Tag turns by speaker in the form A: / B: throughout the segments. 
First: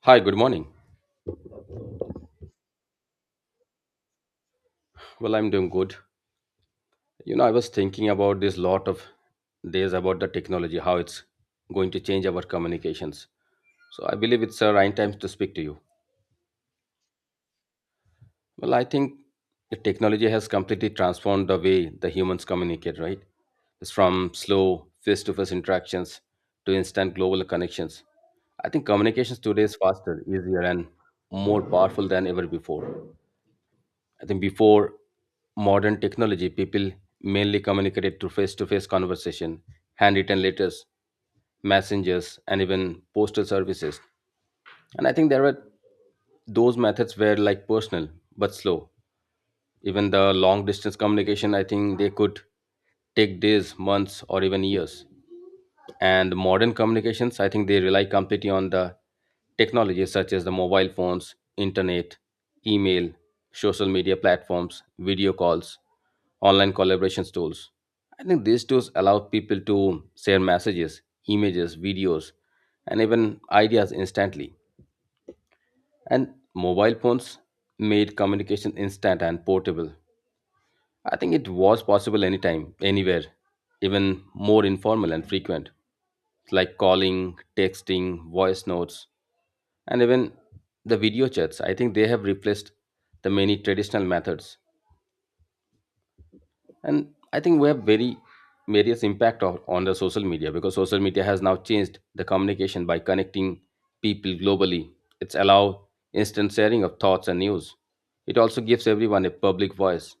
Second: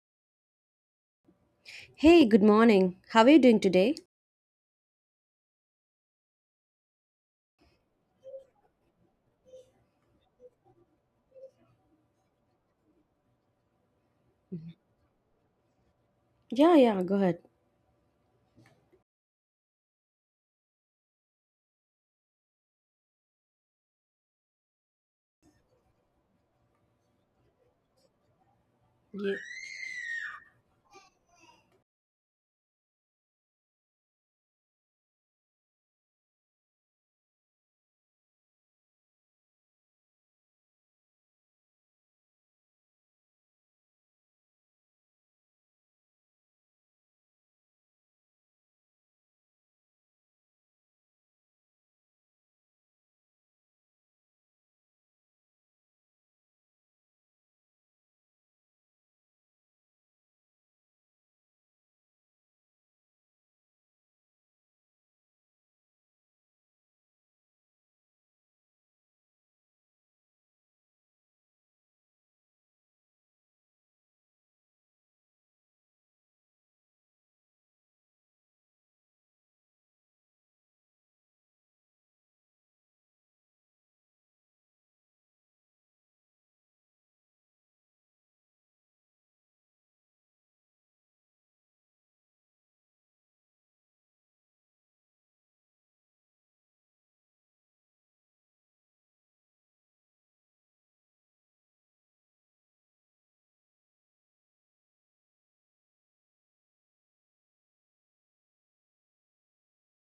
A: Hi, good morning.
B: Hey, good morning. How are you doing today?
A: Well, I'm doing good. You know, I was thinking about this lot of days about the technology, how it's going to change our communications. So I believe it's the right time to speak to you.
B: Yeah, yeah, go ahead.
A: Well, I think the technology has completely transformed the way the humans communicate, right? It's from slow face-to-face interactions to instant global connections. I think communications today is faster, easier, and more powerful than ever before. I think before modern technology, people mainly communicated through face to face conversation, handwritten letters, messengers, and even postal services. And I think there were those methods were like personal but slow. Even the long distance communication, I think they could take days, months, or even years, and modern communications, I think they rely completely on the technologies such as the mobile phones, internet, email, social media platforms, video calls, online collaborations tools. I think these tools allow people to share messages, images, videos, and even ideas instantly. And mobile phones made communication instant and portable. I think it was possible anytime, anywhere, even more informal and frequent, like calling, texting, voice notes, and even the video chats. I think they have replaced the many traditional methods. And I think we have very various impact of, on the social media, because social media has now changed the communication by connecting people globally. It's allow instant sharing of thoughts and news. It also gives everyone a public voice.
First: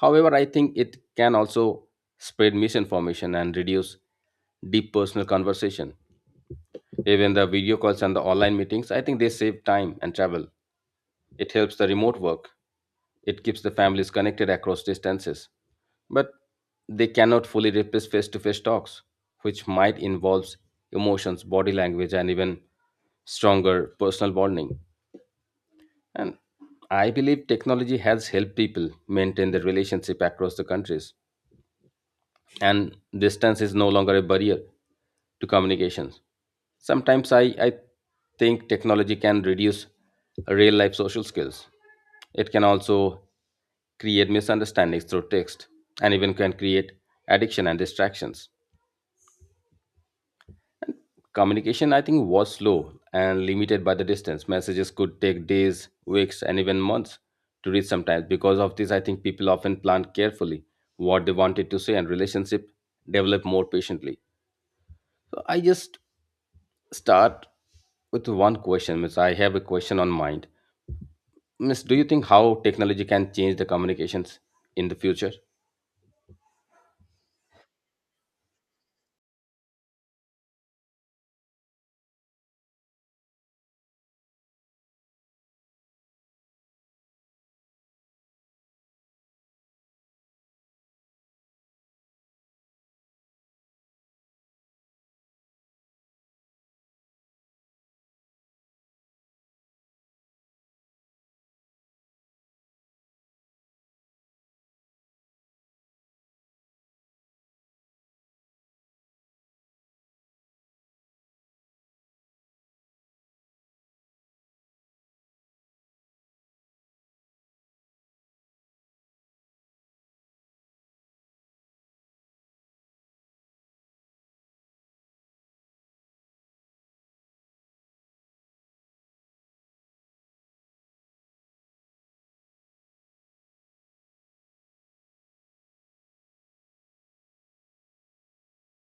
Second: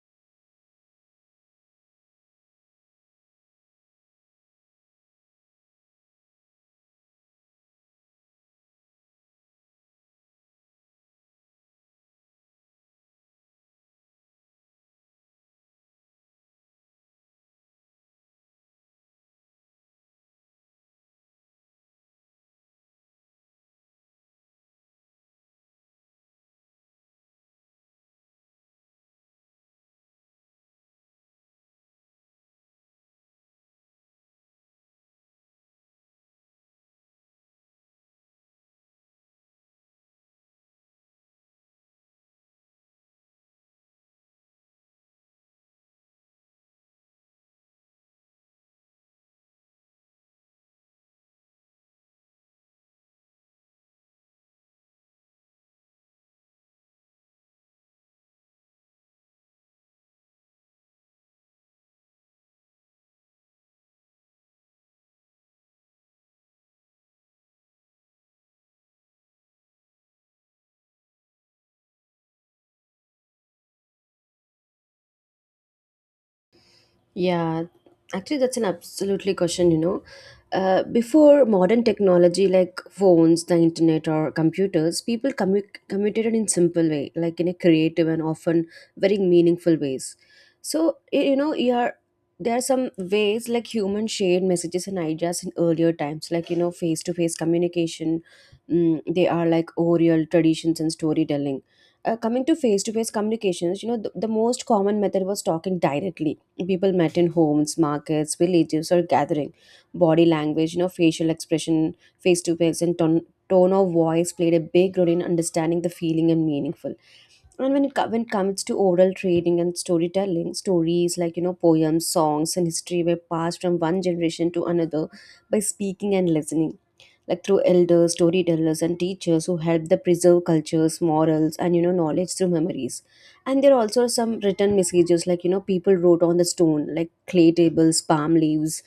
A: However, I think it can also spread misinformation and reduce deep personal conversation. Even the video calls and the online meetings, I think they save time and travel. It helps the remote work. It keeps the families connected across distances. But they cannot fully replace face to face talks, which might involve emotions, body language, and even stronger personal bonding. And I believe technology has helped people maintain their relationship across the countries, and distance is no longer a barrier to communications. Sometimes I think technology can reduce real life social skills. It can also create misunderstandings through text and even can create addiction and distractions. Communication, I think, was slow and limited by the distance. Messages could take days, weeks, and even months to reach sometimes. Because of this, I think people often planned carefully what they wanted to say, and relationship develop more patiently. So I just start with one question, Miss. I have a question on mind. Miss, do you think how technology can change the communications in the future?
B: Yeah, actually, that's an absolutely question, Before modern technology like phones, the internet, or computers, communicated in simple way, like in a creative and often very meaningful ways. So y- you know, you are there are some ways like human shared messages and ideas in earlier times, like face to face communication. Mm, they are like oral traditions and storytelling. Coming to face communications, the most common method was talking directly, people met in homes, markets, villages, or gathering. Body language, facial expression, face to face, and tone of voice played a big role in understanding the feeling and meaningful. And when it comes to oral trading and storytelling, stories like poems, songs, and history were passed from one generation to another by speaking and listening, like through elders, storytellers, and teachers who help the preserve cultures, morals, and knowledge through memories. And there are also some written messages, like people wrote on the stone, like clay tables, palm leaves,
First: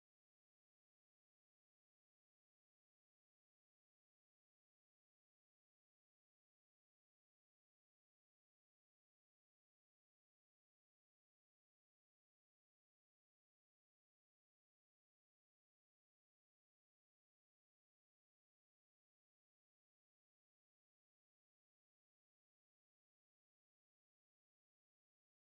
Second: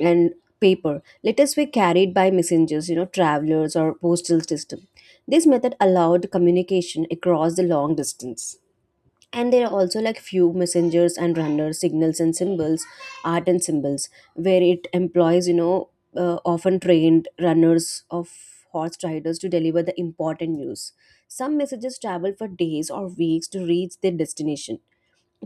B: and paper. Letters were carried by messengers, travelers, or postal system. This method allowed communication across the long distance. And there are also like few messengers and runners, signals and symbols, art and symbols, where it employs, often trained runners of horse riders to deliver the important news. Some messages travel for days or weeks to reach their destination.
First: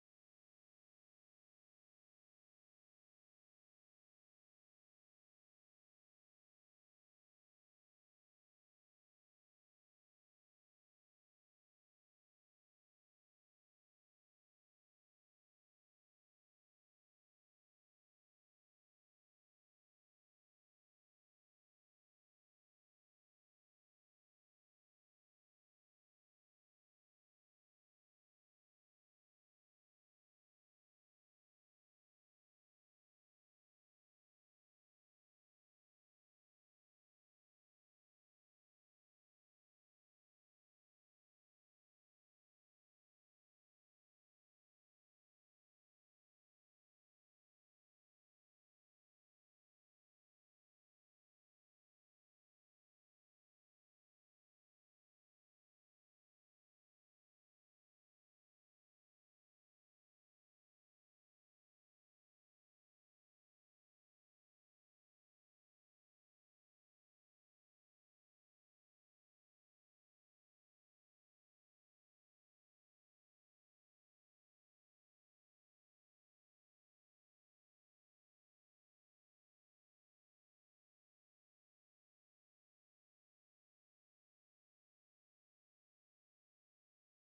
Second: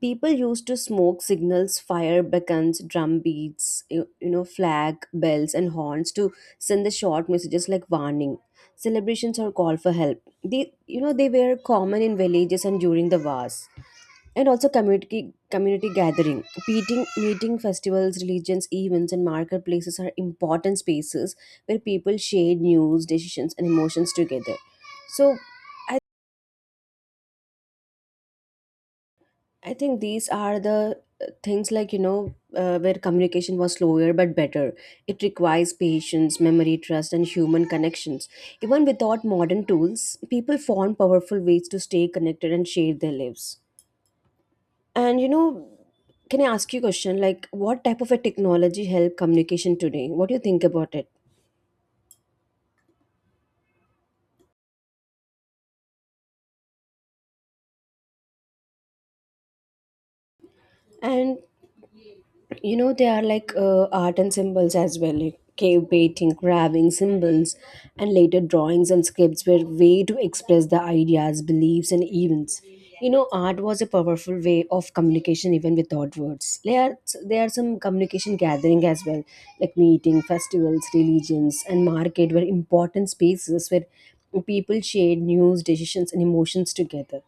B: People used to smoke signals, fire beacons, drum beats, flag, bells, and horns to send the short messages like warning, celebrations, or call for help. They you know they were common in villages and during the wars. And also community gathering, meeting festivals, religions events, and marketplaces are important spaces where people share news, decisions, and emotions together. So i I think these are the things, like where communication was slower but better. It requires patience, memory, trust, and human connections. Even without modern tools, people found powerful ways to stay connected and share their lives. And can I ask you a question? Like, what type of a technology help communication today? What do you think about it? And there are like art and symbols as well, like cave painting, carving symbols, and later drawings and scripts were way to express the ideas, beliefs, and events. Art was a powerful way of communication even without words. There are some communication gathering as well, like meeting, festivals, religions, and market were important spaces where people shared news, decisions, and emotions together.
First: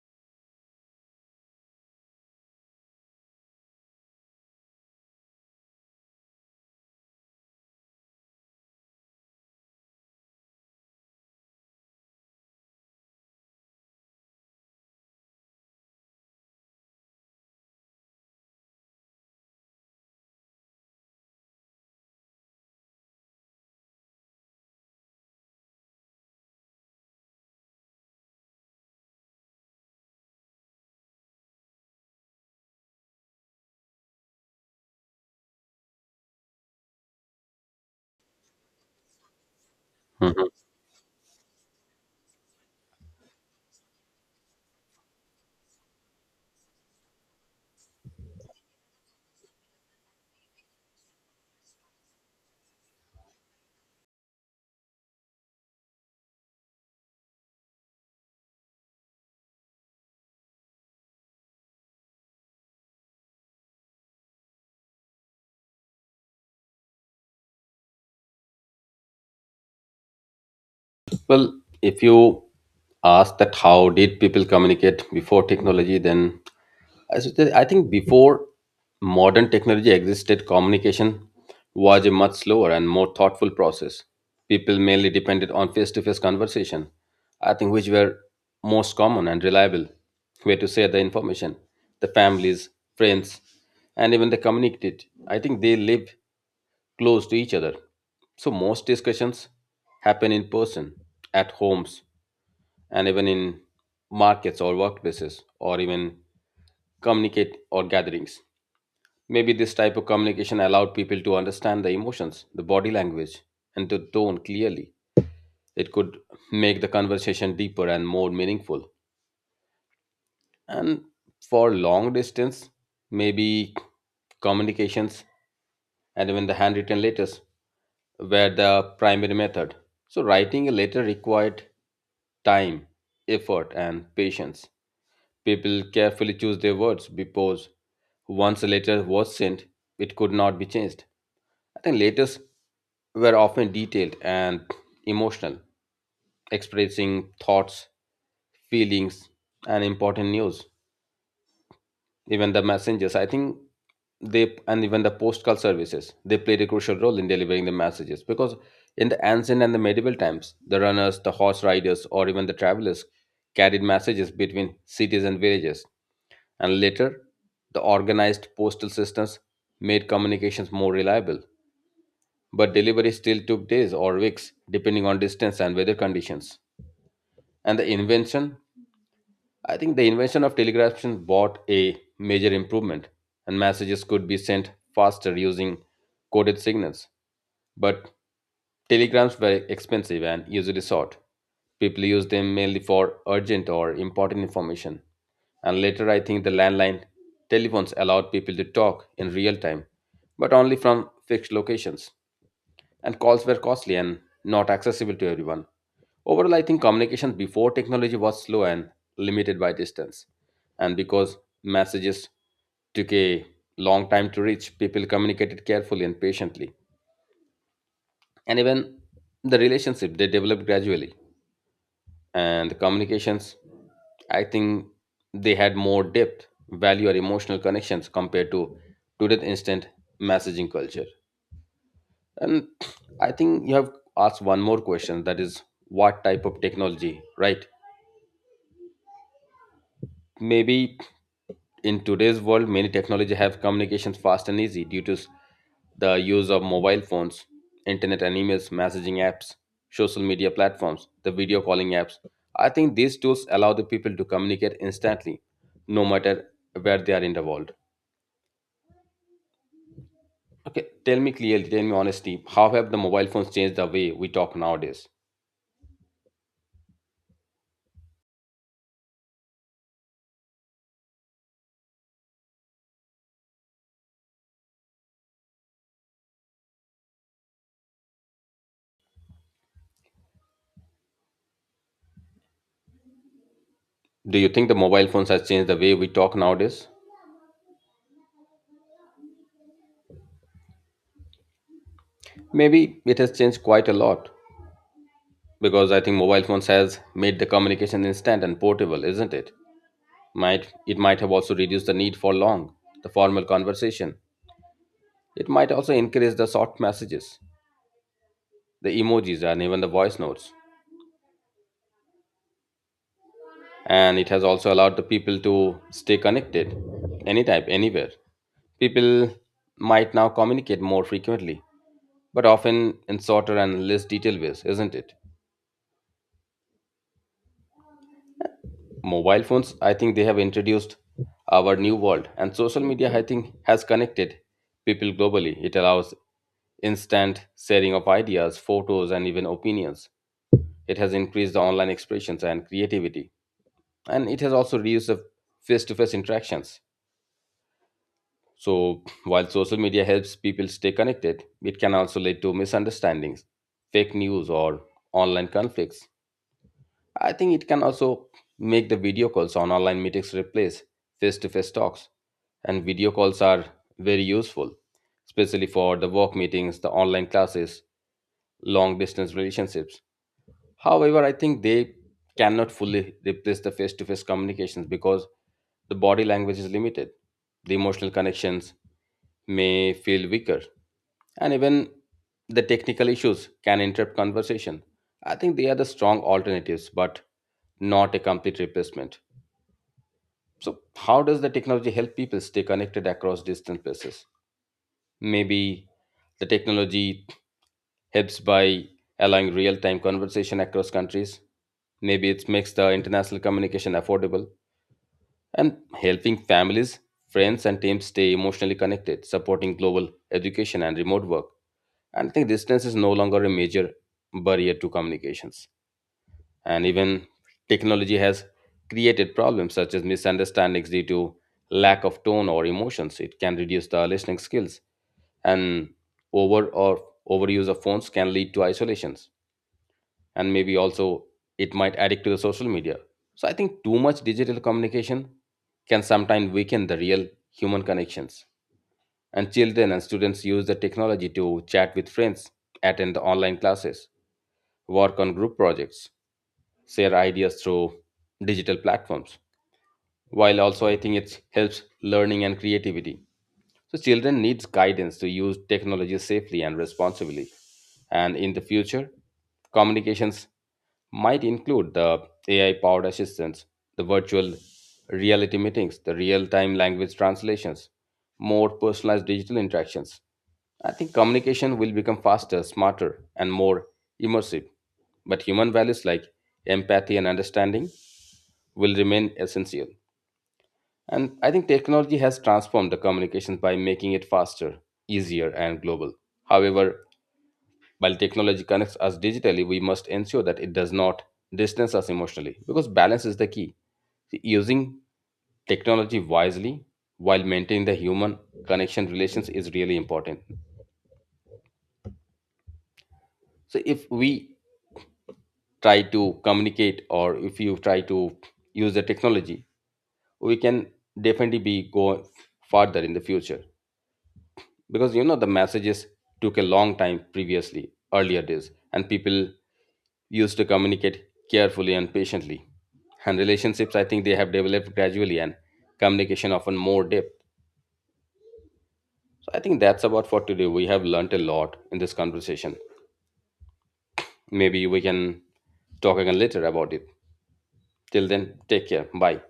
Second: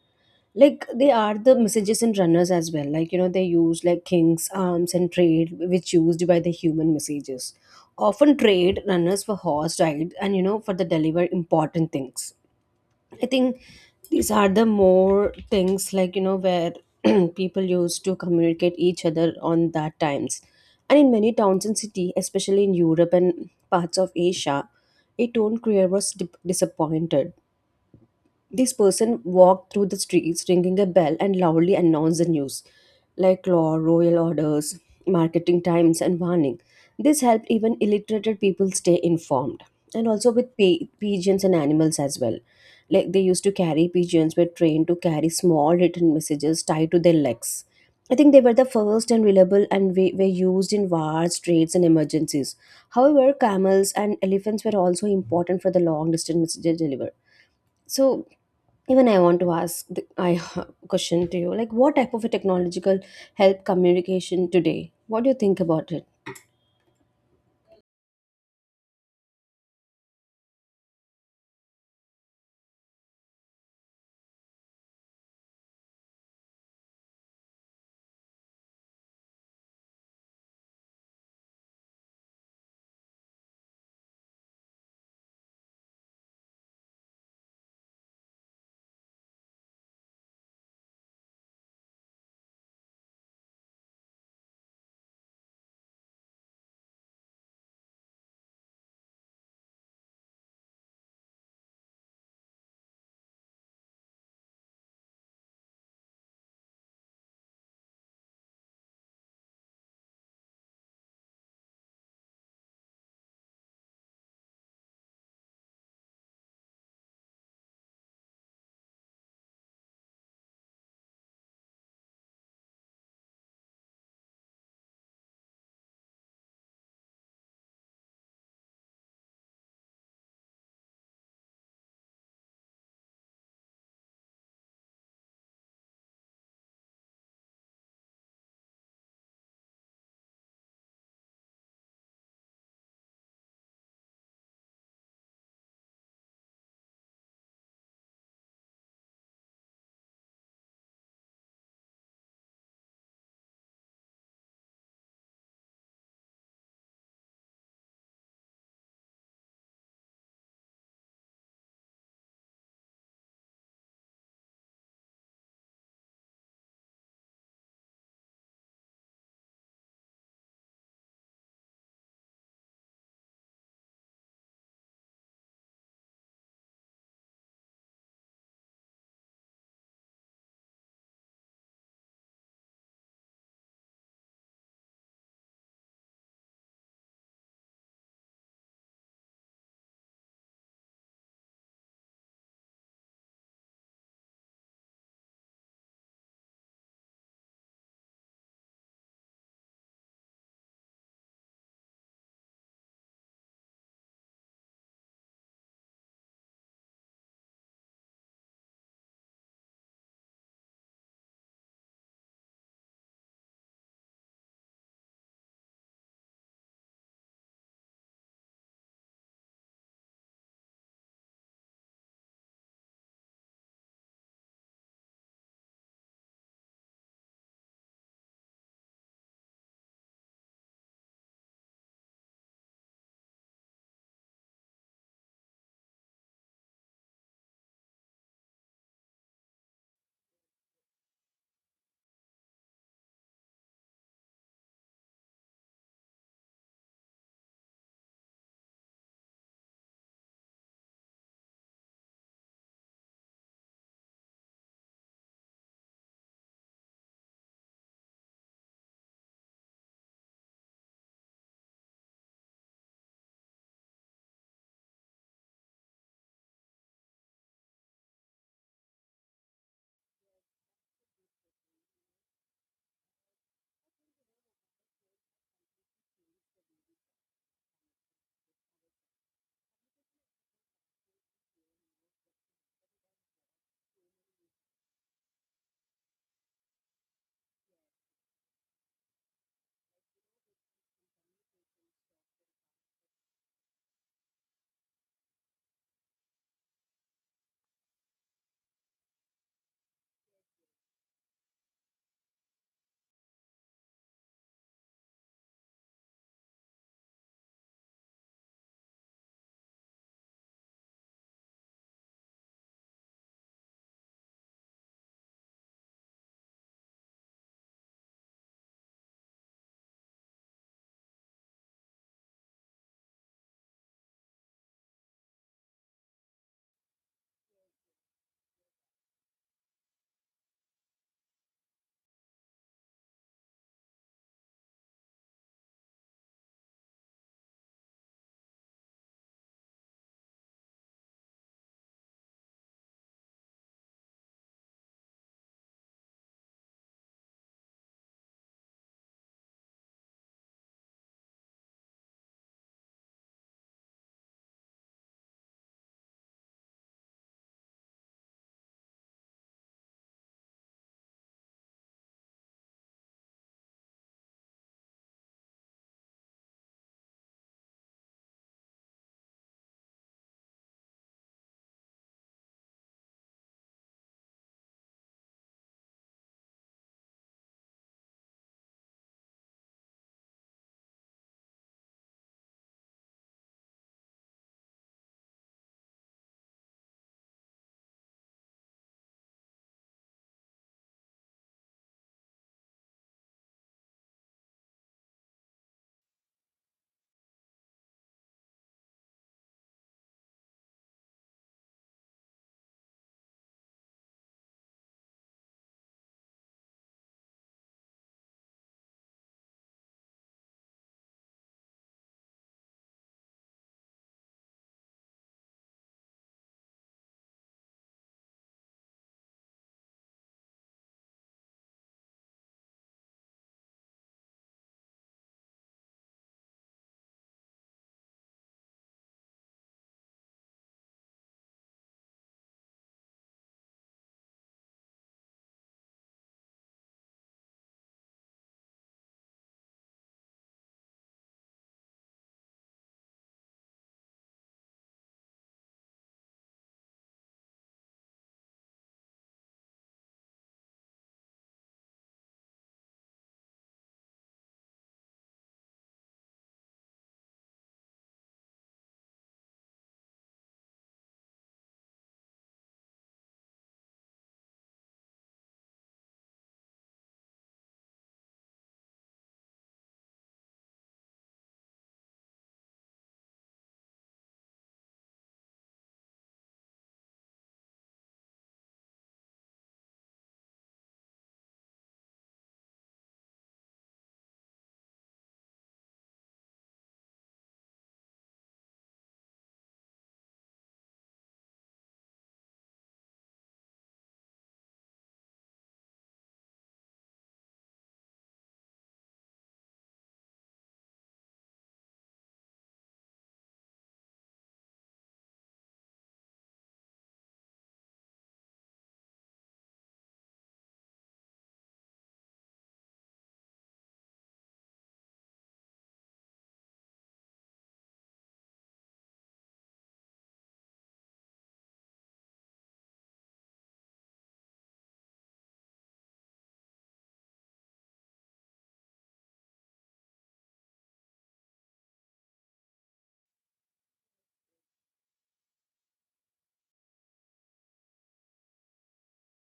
B: Like, they are the messages and runners as well, like they use like kings, arms, and trade, which used by the human messages. Often trade runners for horse ride, and for the deliver important things. I think these are the more things, like where people used to communicate each other on that times. And in many towns and city, especially in Europe and parts of Asia, a tone creator was disappointed. This person walked through the streets ringing a bell and loudly announced the news, like law, royal orders, marketing times, and warning. This helped even illiterate people stay informed. And also
A: Mhm.
B: with pigeons and animals as well. Like they used to carry pigeons, were trained to carry small written messages tied to their legs. I think they were the first and reliable and were used in wars, trades, and emergencies. However, camels and elephants were also important for the long distance messages delivery. So, even I want to ask the, I question to you, like, what type of a technological help communication today? What do you think about it?
A: Well, if you ask that how did people communicate before technology, then as it is, I think before modern technology existed, communication was a much slower and more thoughtful process. People mainly depended on face to face conversation, I think, which were most common and reliable way to share the information, the families, friends, and even the community. I think they live close to each other. So most discussions happen in person, at homes, and even in markets or workplaces, or even communicate or gatherings. Maybe this type of communication allowed people to understand the emotions, the body language, and the tone clearly. It could make the conversation deeper and more meaningful. And for long distance, maybe communications and even the handwritten letters were the primary method. So, writing a letter required time, effort, and patience. People carefully choose their words because once a letter was sent, it could not be changed. I think letters were often detailed and emotional, expressing thoughts, feelings, and important news. Even the messengers, I think they, and even the postal services, they played a crucial role in delivering the messages, because in the ancient and the medieval times, the runners, the horse riders, or even the travelers carried messages between cities and villages. And later, the organized postal systems made communications more reliable, but delivery still took days or weeks depending on distance and weather conditions. And the invention, I think the invention of telegraphy brought a major improvement, and messages could be sent faster using coded signals. But telegrams were expensive and usually short. People used them mainly for urgent or important information. And later, I think the landline telephones allowed people to talk in real time, but only from fixed locations, and calls were costly and not accessible to everyone. Overall, I think communication before technology was slow and limited by distance. And because messages took a long time to reach, people communicated carefully and patiently. And even the relationship they developed gradually. And the communications, I think they had more depth, value, or emotional connections compared to today's instant messaging culture. And I think you have asked one more question, that is what type of technology, right? Maybe in today's world many technology have communications fast and easy due to the use of mobile phones, internet and emails, messaging apps, social media platforms, the video calling apps. I think these tools allow the people to communicate instantly no matter where they are in the world. Okay, tell me clearly, tell me honestly, how have the mobile phones changed the way we talk nowadays? Do you think the mobile phones has changed the way we talk nowadays? Maybe it has changed quite a lot because I think mobile phones has made the communication instant and portable, isn't it? Might have also reduced the need for long, the formal conversation. It might also increase the short messages, the emojis and even the voice notes. And it has also allowed the people to stay connected anytime, anywhere. People might now communicate more frequently, but often in shorter and less detailed ways, isn't it? Mobile phones, I think they have introduced our new world, and social media, I think, has connected people globally. It allows instant sharing of ideas, photos, and even opinions. It has increased the online expressions and creativity, and it has also reduced the face-to-face interactions. So while social media helps people stay connected, it can also lead to misunderstandings, fake news, or online conflicts. I think it can also make the video calls on online meetings replace face to face talks. And video calls are very useful, especially for the work meetings, the online classes, long distance relationships. However, I think they cannot fully replace the face to face communications because the body language is limited. The emotional connections may feel weaker, and even the technical issues can interrupt conversation. I think they are the strong alternatives, but not a complete replacement. So, how does the technology help people stay connected across distant places? Maybe the technology helps by allowing real-time conversation across countries. Maybe it makes the international communication affordable, and helping families, friends, and teams stay emotionally connected, supporting global education and remote work. And I think distance is no longer a major barrier to communications. And even technology has created problems such as misunderstandings due to lack of tone or emotions. It can reduce the listening skills, and over or overuse of phones can lead to isolations, and maybe also it might addict to the social media. So I think too much digital communication can sometimes weaken the real human connections. And children and students use the technology to chat with friends, attend the online classes, work on group projects, share ideas through digital platforms. While also, I think it helps learning and creativity, so children needs guidance to use technology safely and responsibly. And in the future, communications might include the AI powered assistants, the virtual reality meetings, the real time language translations, more personalized digital interactions. I think communication will become faster, smarter, and more immersive. But human values like empathy and understanding will remain essential. And I think technology has transformed the communications by making it faster, easier, and global. However, while technology connects us digitally, we must ensure that it does not distance us emotionally, because balance is the key. See, using technology wisely while maintaining the human connection relations is really important. So, if we try to communicate, or if you try to use the technology, we can definitely be go farther in the future. Because you know the messages took a long time previously, earlier days, and people used to communicate carefully and patiently, and relationships, I think they have developed gradually, and communication often more depth. So I think that's about for today. We have learnt a lot in this conversation. Maybe we can talk again later about it. Till then, take care, bye.